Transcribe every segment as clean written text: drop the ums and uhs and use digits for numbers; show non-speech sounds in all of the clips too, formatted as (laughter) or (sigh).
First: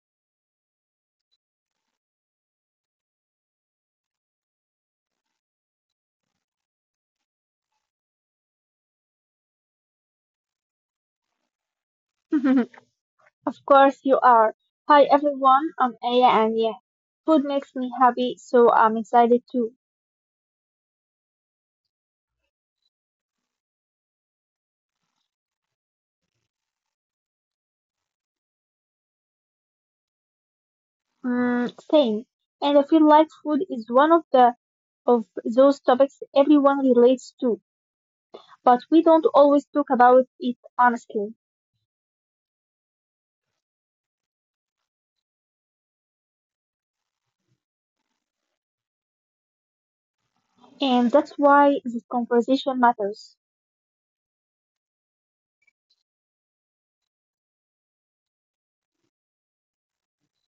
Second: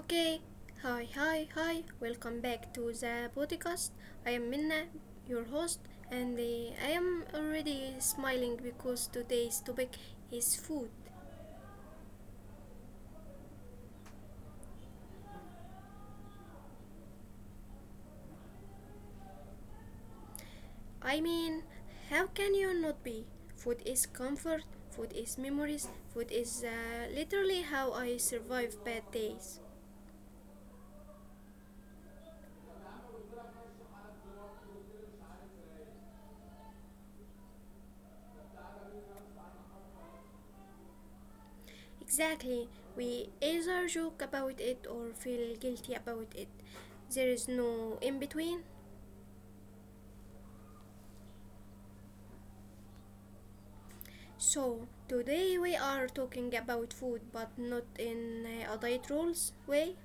Okay, hi, hi, hi, welcome back to the podcast. I am Minna, your host, and I am already smiling because today's topic is food. (laughs) Of course you are. Hi everyone, I'm Aya and yeah, food makes me happy, so I'm excited too. I mean, how can you not be? Food is comfort, food is memories, food is literally how I survive bad days. Mm, same. And I feel like food is one of the of those topics everyone relates to, but we don't always talk about it honestly. Exactly, we either joke about it or feel guilty about it. There is no in between. And that's why this conversation matters. So, today we are talking about food but not in a diet rules way.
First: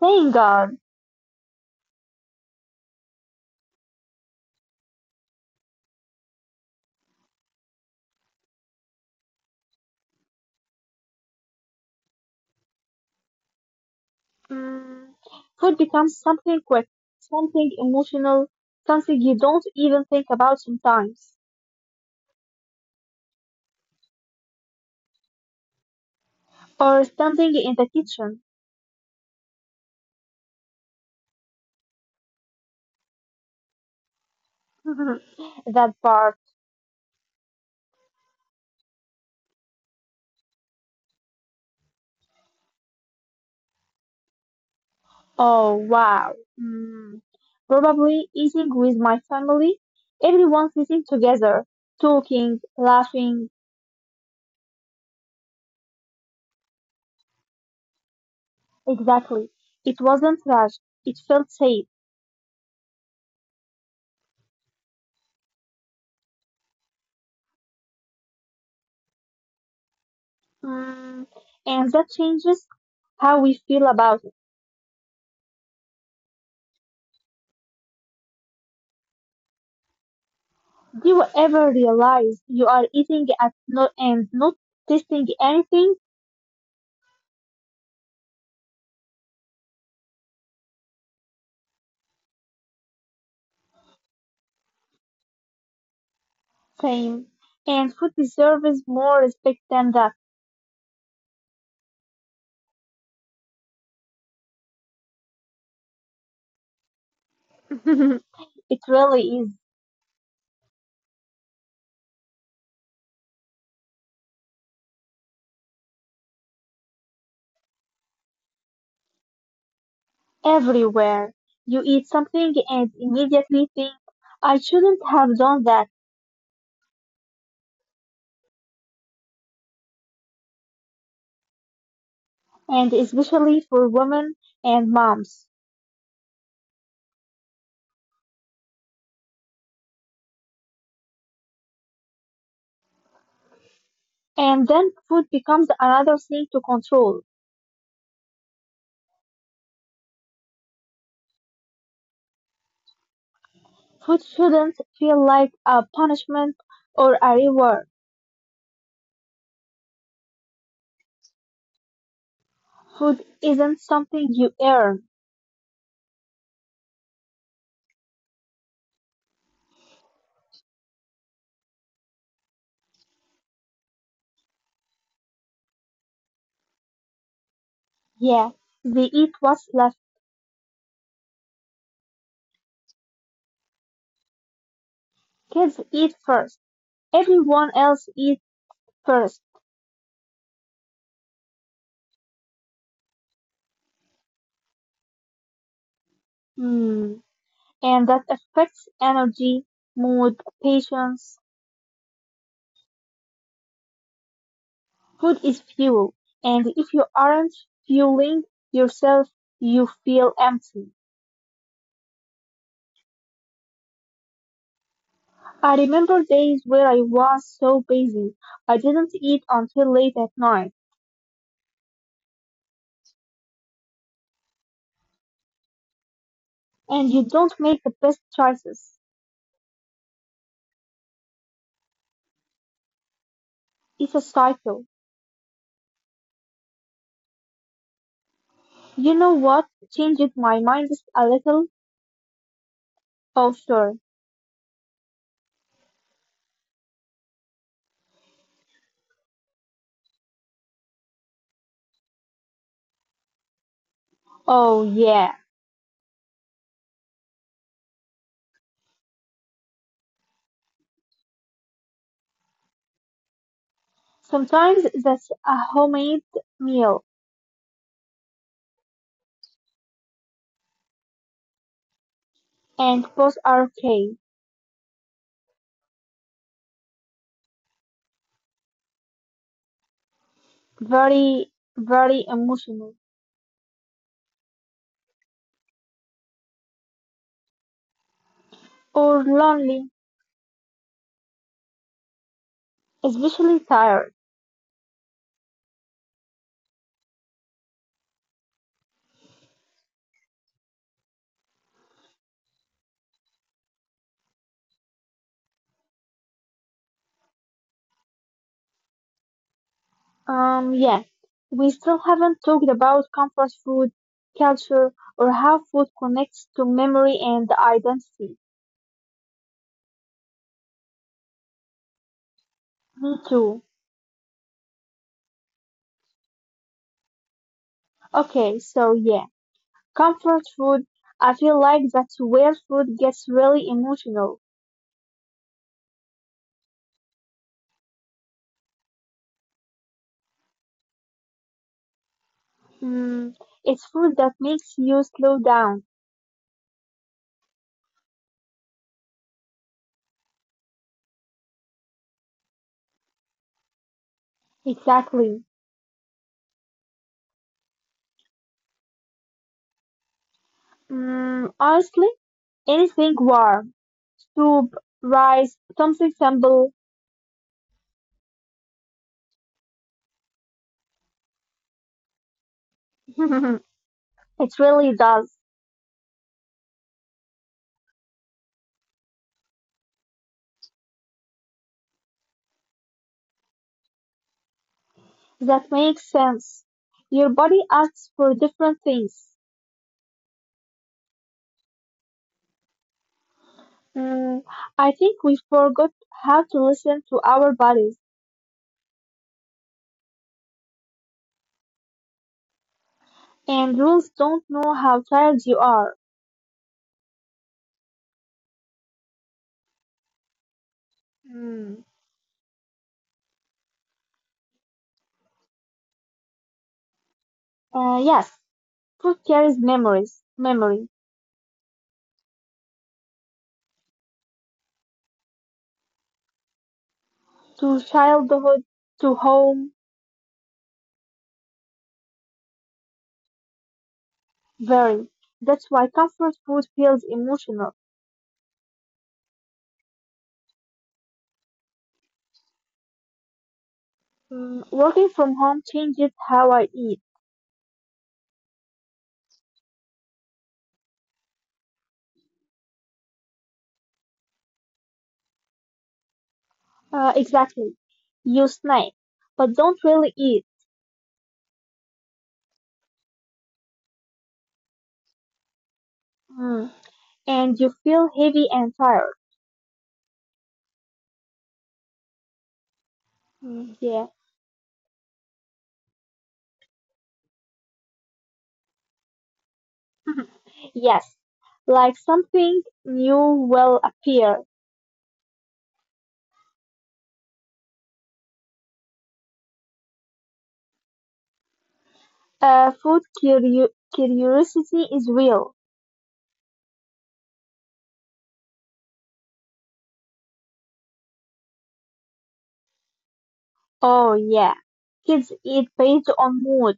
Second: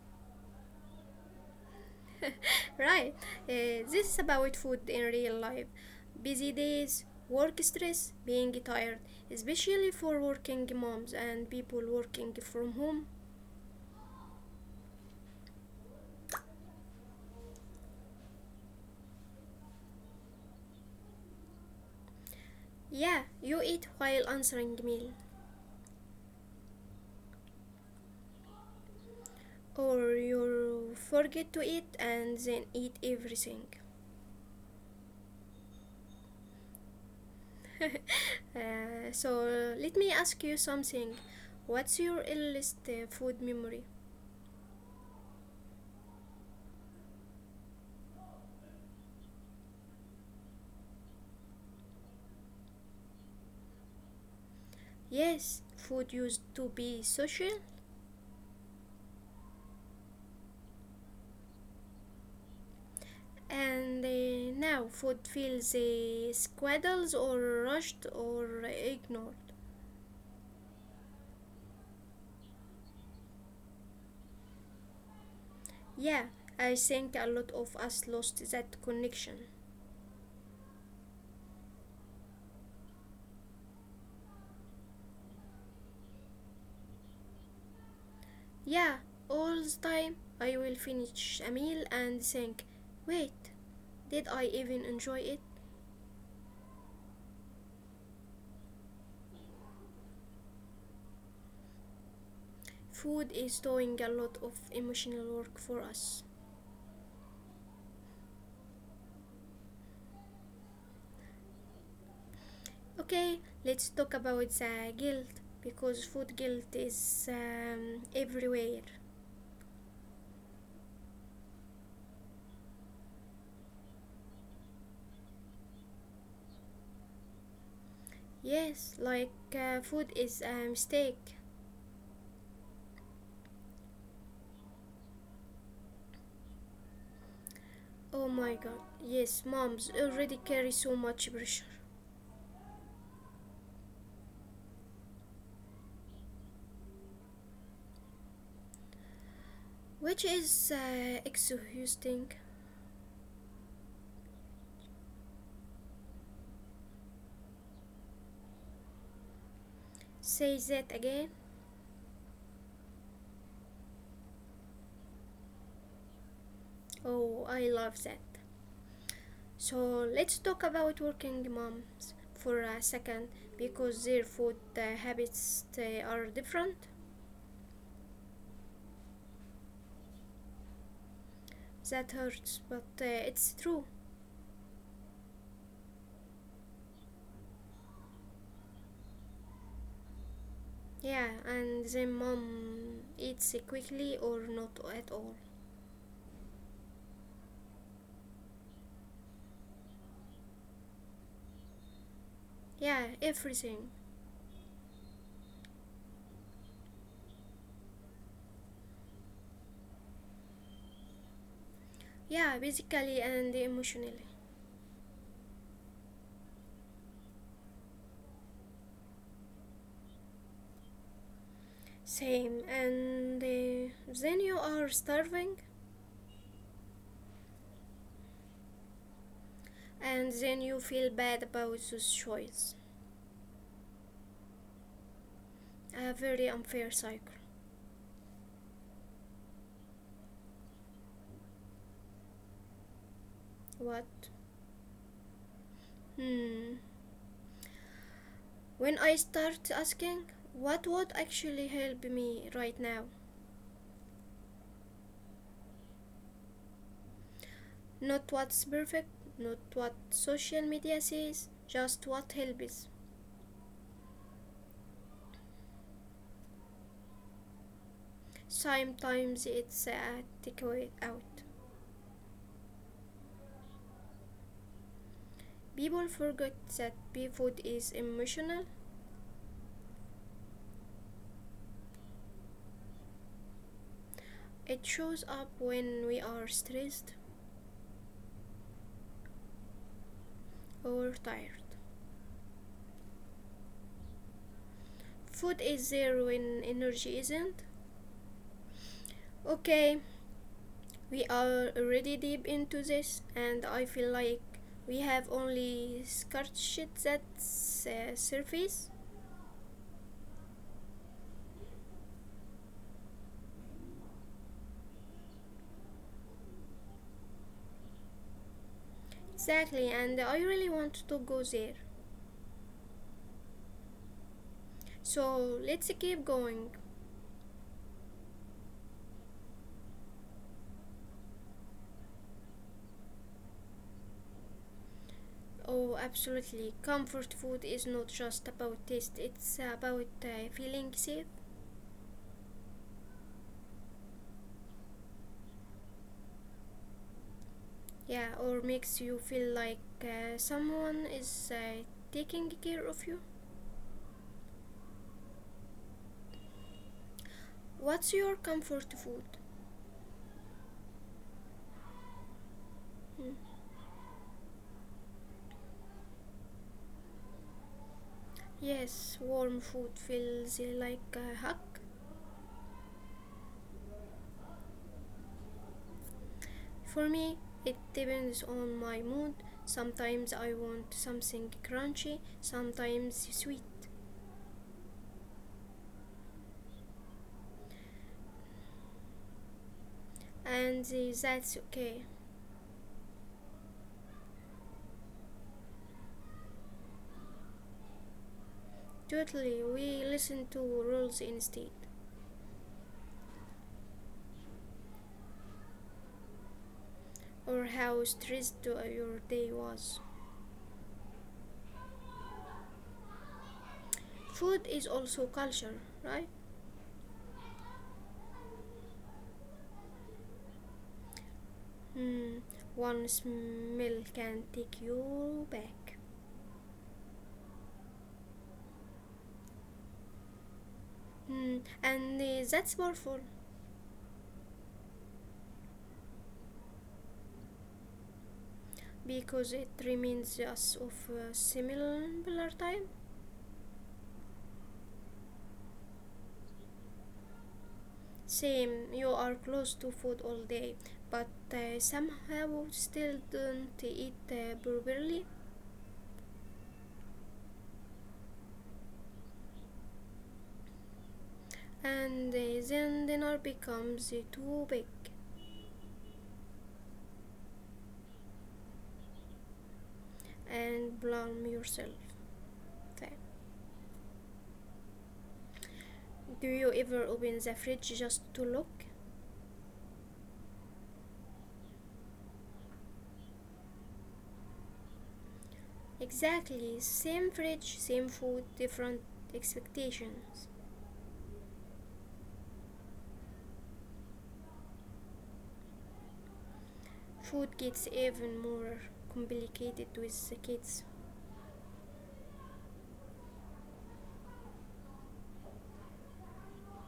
Thank God. (laughs) Right, this is about food in real life. Busy days, work stress, being tired, especially for working moms and people working from home. Mm, food becomes something quick, something emotional, something you don't even think about sometimes. Yeah, you eat while answering mail, Or standing in the kitchen. or you forget to eat and then eat everything. (laughs) That part. (laughs) So let me ask you something. What's your earliest food memory? Oh wow. Mm. Probably eating with my family. Everyone sitting together, talking, laughing. Yes, food used to be social, Exactly. It wasn't rushed. It felt safe. and now food feels squaddles or rushed or ignored. Mm. And that changes how we feel about it. Yeah, I think a lot of us lost that connection. Do you ever realize you are eating at no and not tasting anything? Yeah, all the time I will finish a meal and think, wait, did I even enjoy it? Same. And food deserves more respect than that. Food is doing a lot of emotional work for us. (laughs) It really is. Okay, let's talk about the guilt because food guilt is everywhere. Everywhere. You eat something and immediately think, I shouldn't have done that, Yes, like food is a mistake. and especially for women and moms. Oh my god, yes, moms already carry so much pressure, And then food becomes another thing to control. which is exhausting. Food shouldn't feel like a punishment or a reward. Say that again. Food isn't something you earn. Oh, I love that. So let's talk about working moms for a second because their food habits they are different. Yeah, they eat what's left. That hurts, but it's true. Kids eat first. Everyone else eats first. Yeah, and then mom eats quickly or not at all. Hmm. And that affects energy, mood, patience. Yeah, everything. Food is fuel, and if you aren't fueling yourself, you feel empty. Yeah, basically and emotionally. I remember days where I was so busy, I didn't eat until late at night, Same, and then you are starving, and you don't make the best choices. and then you feel bad about this choice. It's a cycle. A very unfair cycle. You know what changed my mind just a little? Oh, What? sure. Hmm. When I start asking, what would actually help me right now? Oh, yeah. Not what's perfect, not what social media says, just what helps. Sometimes that's a homemade meal, Sometimes it's a takeaway out. and both are okay. People forget that food is emotional. Very, very emotional It shows up when we are stressed or lonely, or tired. especially tired. Food is there when energy isn't. Okay, we are already deep into this, and I feel like we have only scratched that surface. Yeah, we still haven't talked about comfort food, culture, or how food connects to memory and identity. Exactly, and I really want to go there. Me too. So let's keep going. Okay, so yeah, comfort food, I feel like that's where food gets really emotional. Oh, absolutely. Comfort food is not just about taste, it's about feeling safe. Mm, it's food that makes you slow down. Yeah, or makes you feel like someone is taking care of you. Exactly. What's your comfort food? Mm, honestly, anything Hmm. warm, soup, rice, something simple. Yes, warm food feels like a hug. (laughs) It really does. For me, it depends on my mood. Sometimes I want something crunchy, sometimes sweet, That makes sense. Your body asks for different things. and that's okay. Mm, I think we forgot how to listen to our bodies, Totally, we listen to rules instead. and rules don't know how tired you are. Or how stressed your day was. Hmm. Food is also culture, right? Yes, food carries memories, memory Hmm. One smell can take you back. to childhood, to home, Hmm. And that's powerful very. That's why comfort food feels emotional. because it reminds us of a similar time. Mm, working from home changes how I eat. Same, you are close to food all day, but somehow still don't eat properly, Exactly. You snack, but don't really eat. and then dinner becomes too big. Mm. And you feel heavy and tired. And blame yourself. Okay. Mm, yeah. Do you ever open the fridge just to look? (laughs) Yes, like something new will appear. Exactly, same fridge, same food, different expectations. Uh, food curio- curiosity is real. Food gets even more complicated with the kids, Oh, yeah. Kids eat based on mood,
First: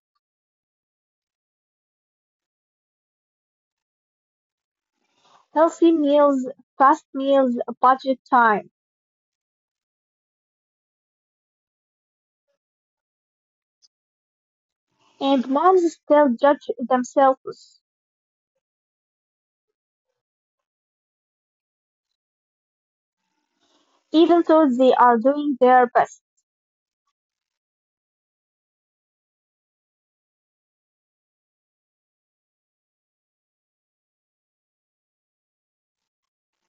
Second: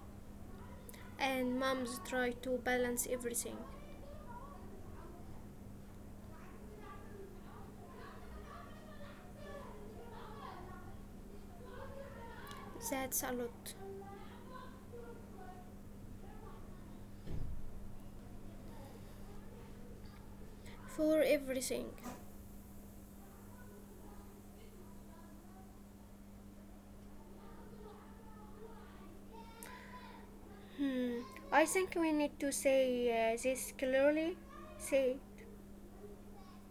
and moms try to balance everything. healthy meals, fast meals, budget time. That's a lot And moms still judge themselves, for everything. even though they are doing their best. Hmm. I think we need to say this clearly. Say,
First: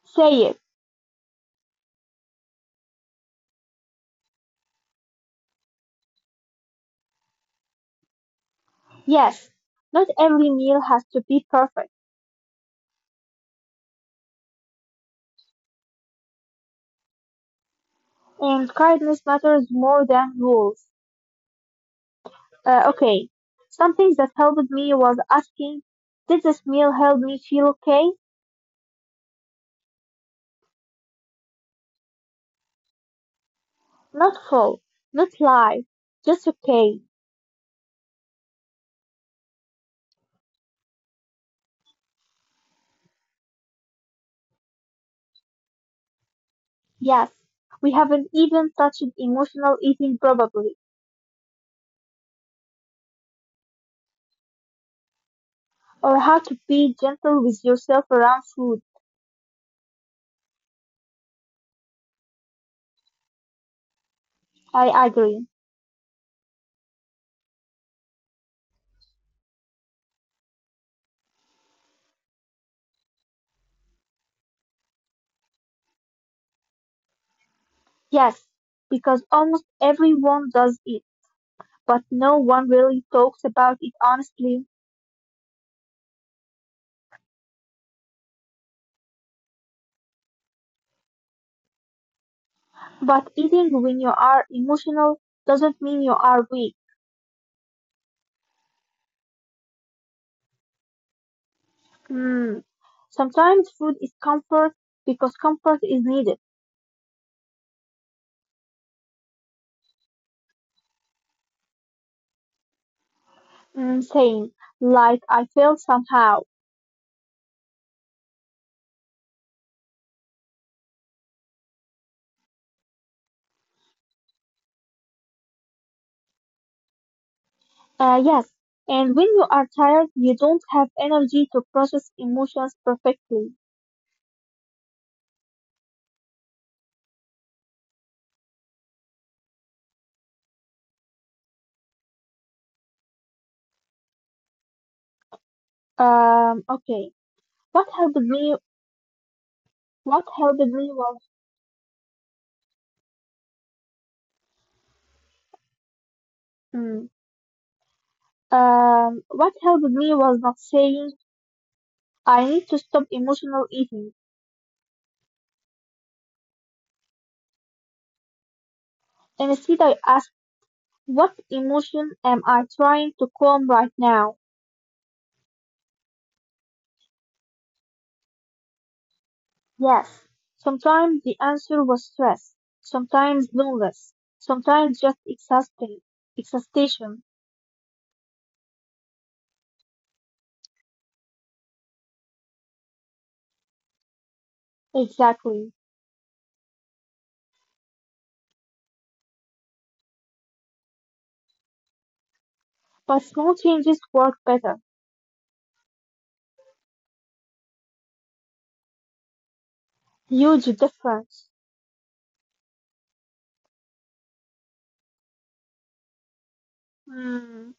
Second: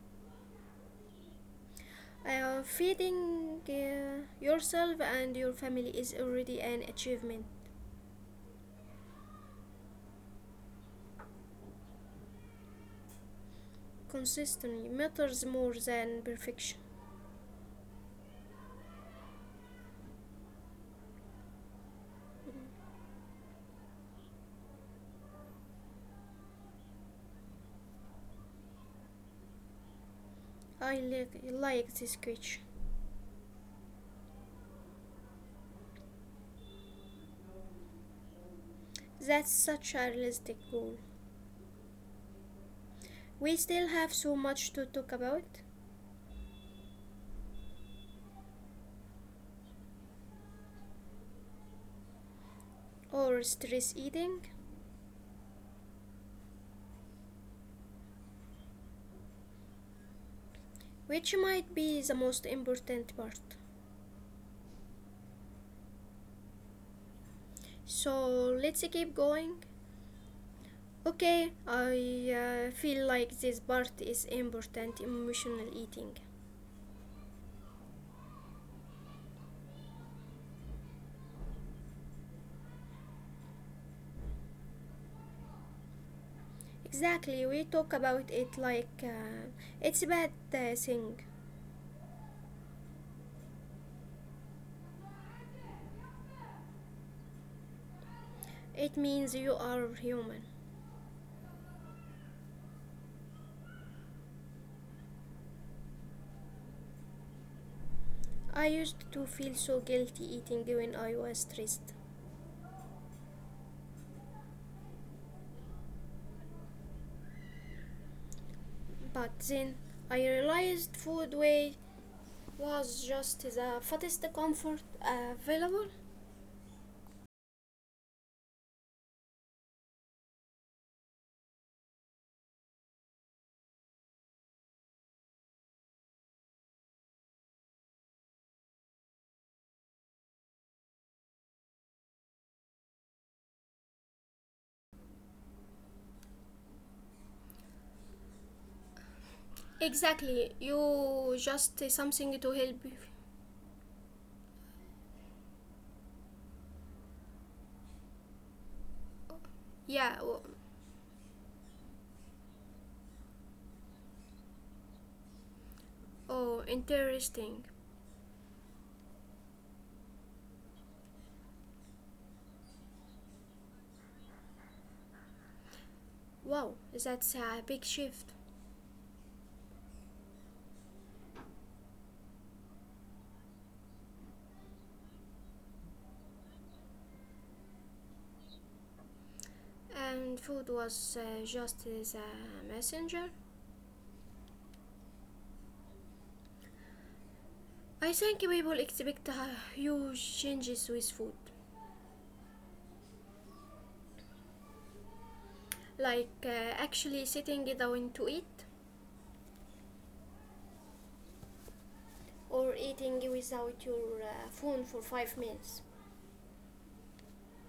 Say it. Feeding yourself and your family is already an achievement. Yes, not every meal has to be perfect, Consistency matters more than perfection. and kindness matters more than rules. Okay. Something that helped me was asking, did this meal help me feel okay? I like this question. Not full, not live, just okay. That's such a realistic goal. We still have so much to talk about, Yes. We haven't even touched emotional eating probably, or stress eating, or how to be gentle with yourself around food. which might be the most important part. I agree. So let's keep going. Okay, I feel like this part is important emotional eating. Yes, because almost everyone does it, but no one really talks about it honestly. Exactly, we talk about it like it's a bad thing. But eating when you are emotional doesn't mean you are weak. It means you are human. Mm. Sometimes food is comfort because comfort is needed. I used to feel so guilty eating when I was stressed, Mm, saying, like, I feel somehow. but then I realized food way was just the fattest comfort available. Yes, and when you are tired, you don't have energy to process emotions perfectly. Okay. What helped me? What helped Exactly, me was you just something to help. You. mm, what helped me Yeah, was oh, not saying I need to stop emotional eating. oh interesting. Instead, I asked, what emotion am I trying to calm right now? Wow, that's a big shift. Yes, sometimes the answer was stress, sometimes loneliness, sometimes just exhaustion. And food was just the messenger. Exactly. I think we will expect huge changes with food, But small changes work better. like actually sitting down to eat, Huge difference. or eating without your phone for 5 minutes, Hmm,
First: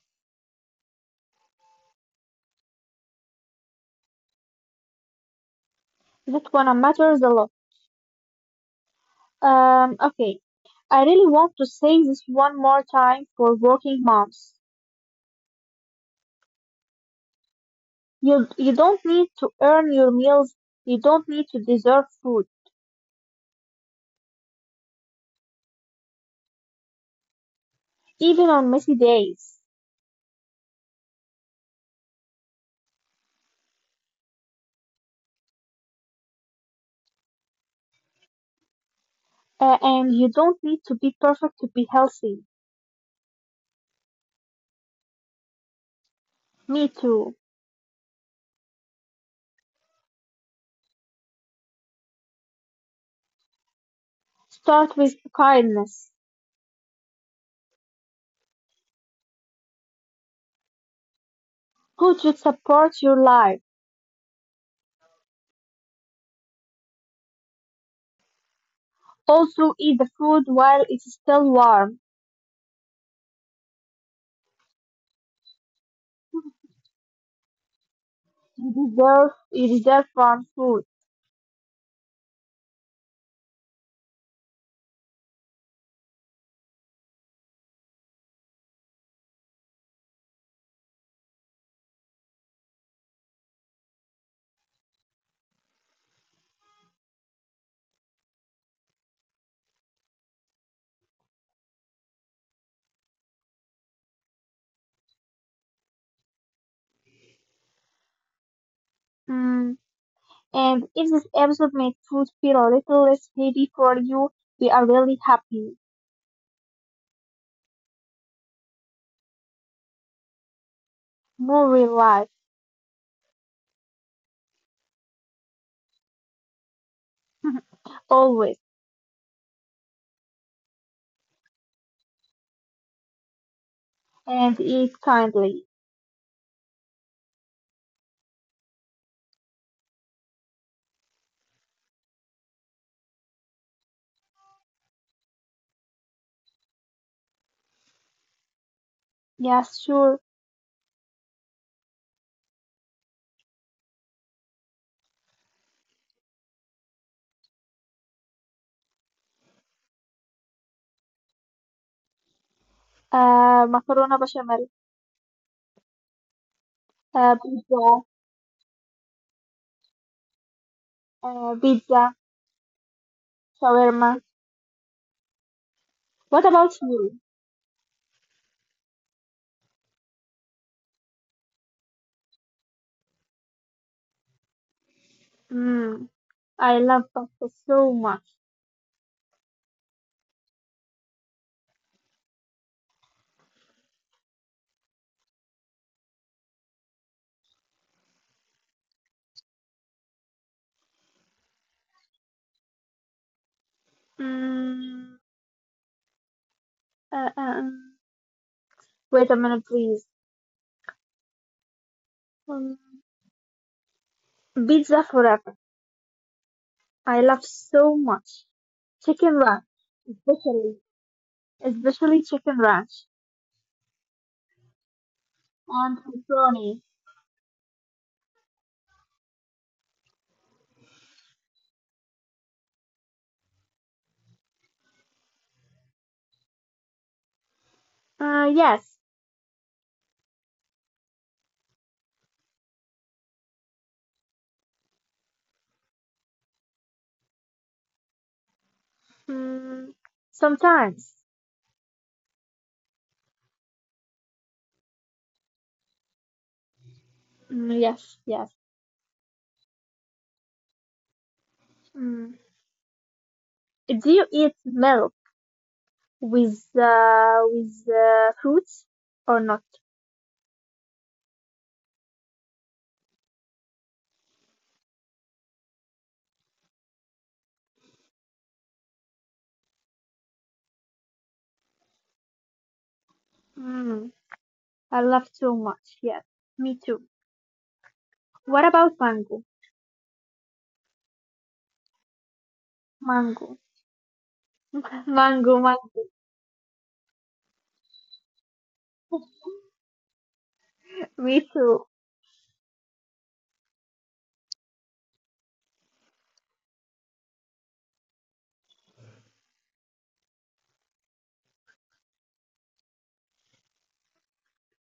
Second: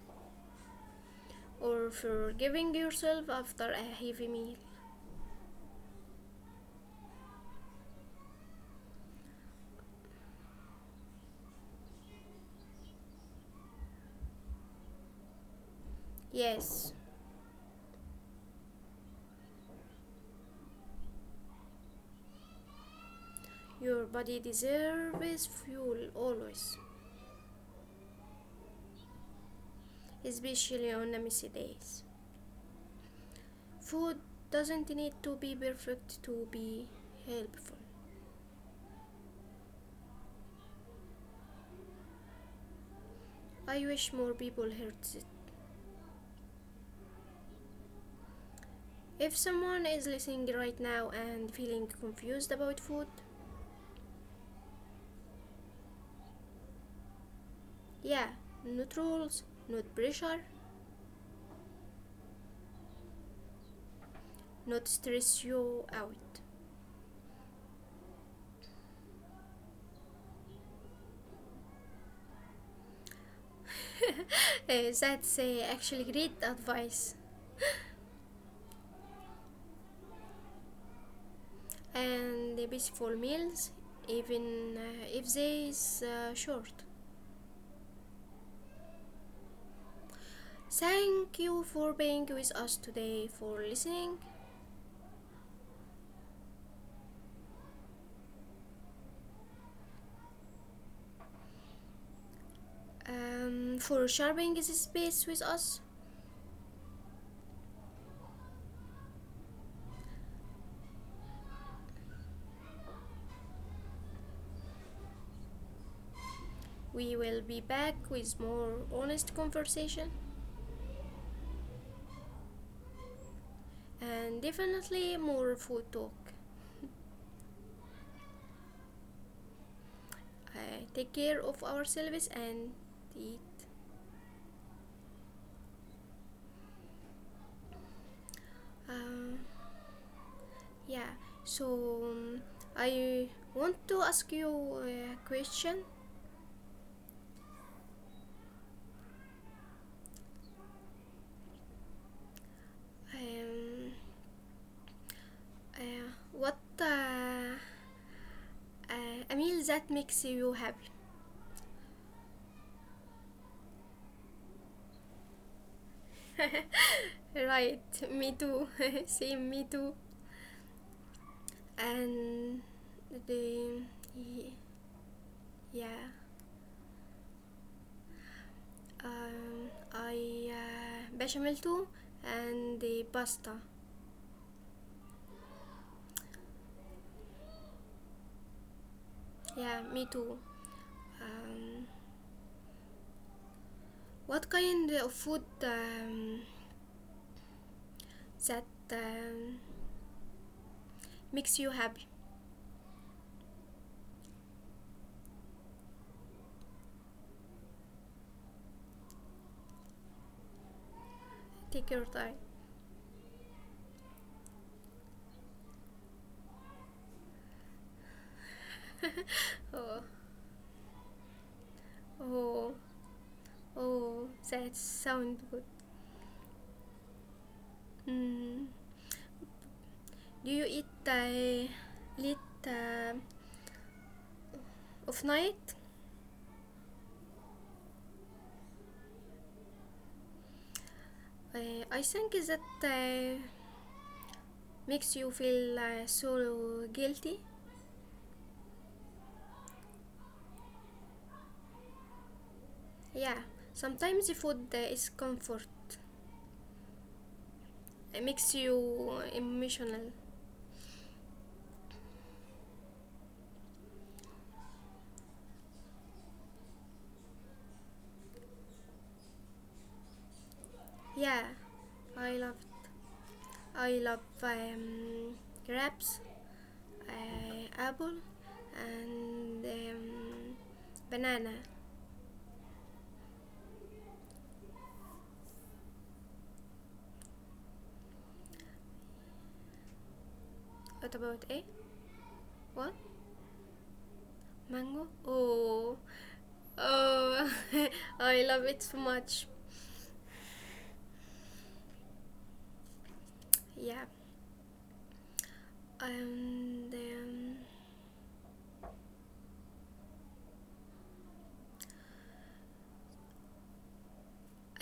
or forgiving yourself after a heavy meal. that one matters a lot. Okay. I really want to say this one more time for working moms. Yes, You don't need to earn your meals. You don't need to deserve food, your body deserves fuel always, even on messy days. especially on messy days. Food doesn't need to be perfect to be helpful. And you don't need to be perfect to be healthy. I wish more people heard this. Me too. If someone is listening right now and feeling confused about food, Start with kindness. yeah, not rules, not pressure, Food should support your life. not stress you out. Also, eat the food while it's still warm. (laughs) That's actually great advice. You deserve warm food. And beautiful meals, even if they is short. Thank you for being with us today, for listening, for sharing this space with us. Mm. And if this episode made food feel a little less heavy for you, we are really happy. We will be back with more honest conversation More real life. and definitely more food talk. (laughs) Always. Take care of ourselves and eat. And eat kindly. Um, yeah, so um, I want to ask you a question. Yes, sure. Um, what a meal that makes you happy? Macarona bechamel, Right, pizza, me too. (laughs) Same, me too. uh, pizza, And the shawarma. yeah, What about you? I bechamel too, and the pasta. Mm. I love pasta so much. Yeah, me too. Um, what kind of food that um, makes you happy? Mm, uh, uh, um, wait a minute, please. Take your time. Um, Pizza forever. I love so much. Chicken ranch, Oh, especially, especially chicken oh, ranch oh, that sounds good. and pepperoni. Mm. Do you eat late of night? Yes. I think that makes you feel so guilty. Mm, sometimes. Yeah, sometimes the food is comfort. Mm, yes, It yes. makes you emotional. Mm. Do you eat milk with fruits or not? Yeah, I love I love grapes, apple, and banana. Mm, I love so much. Yes, me too. What about mango? What about eh? What? Mango. Mango? Oh, Mango. oh! (laughs) I love it so much. Me too. Yeah, and um,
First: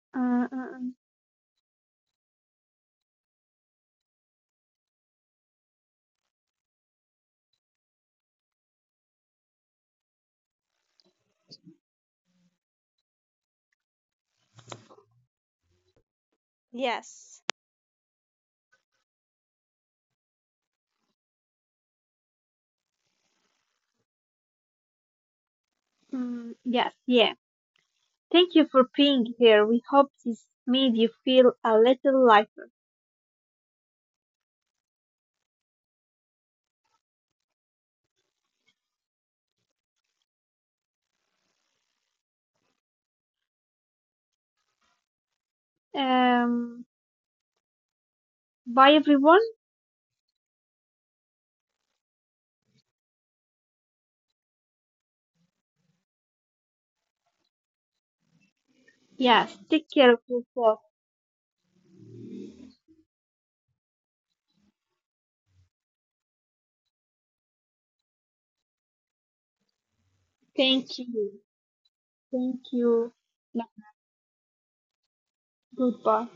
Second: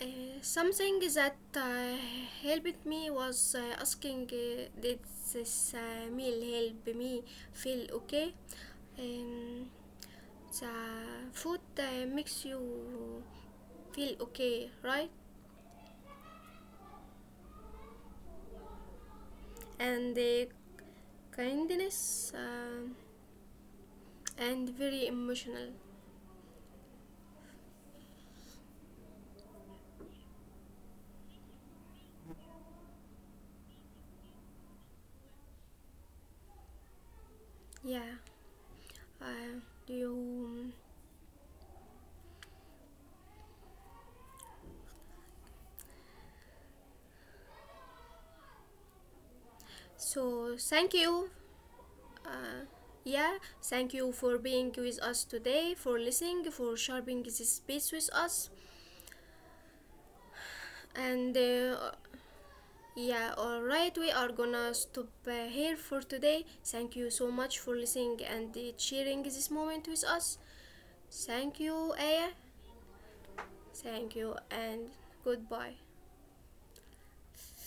uh, Uh, uh, something that helped me was asking, did this meal help me feel okay? Um, the food makes you feel okay, right? Yes. And the kindness and very emotional. Mm, yes, yeah. Thank you for being here. We hope this made you feel a little lighter. Yeah. Uh, you. Um, bye So everyone. thank you. Uh, yeah, thank you for being with us today, for listening, for sharing this space with us. Yes, take And care of yourself. yeah, all right, we are gonna stop here for today. Thank you so much for listening and sharing this moment with us. Thank you, Aya. Thank you. Thank Thank you, you. and Yeah, goodbye. goodbye.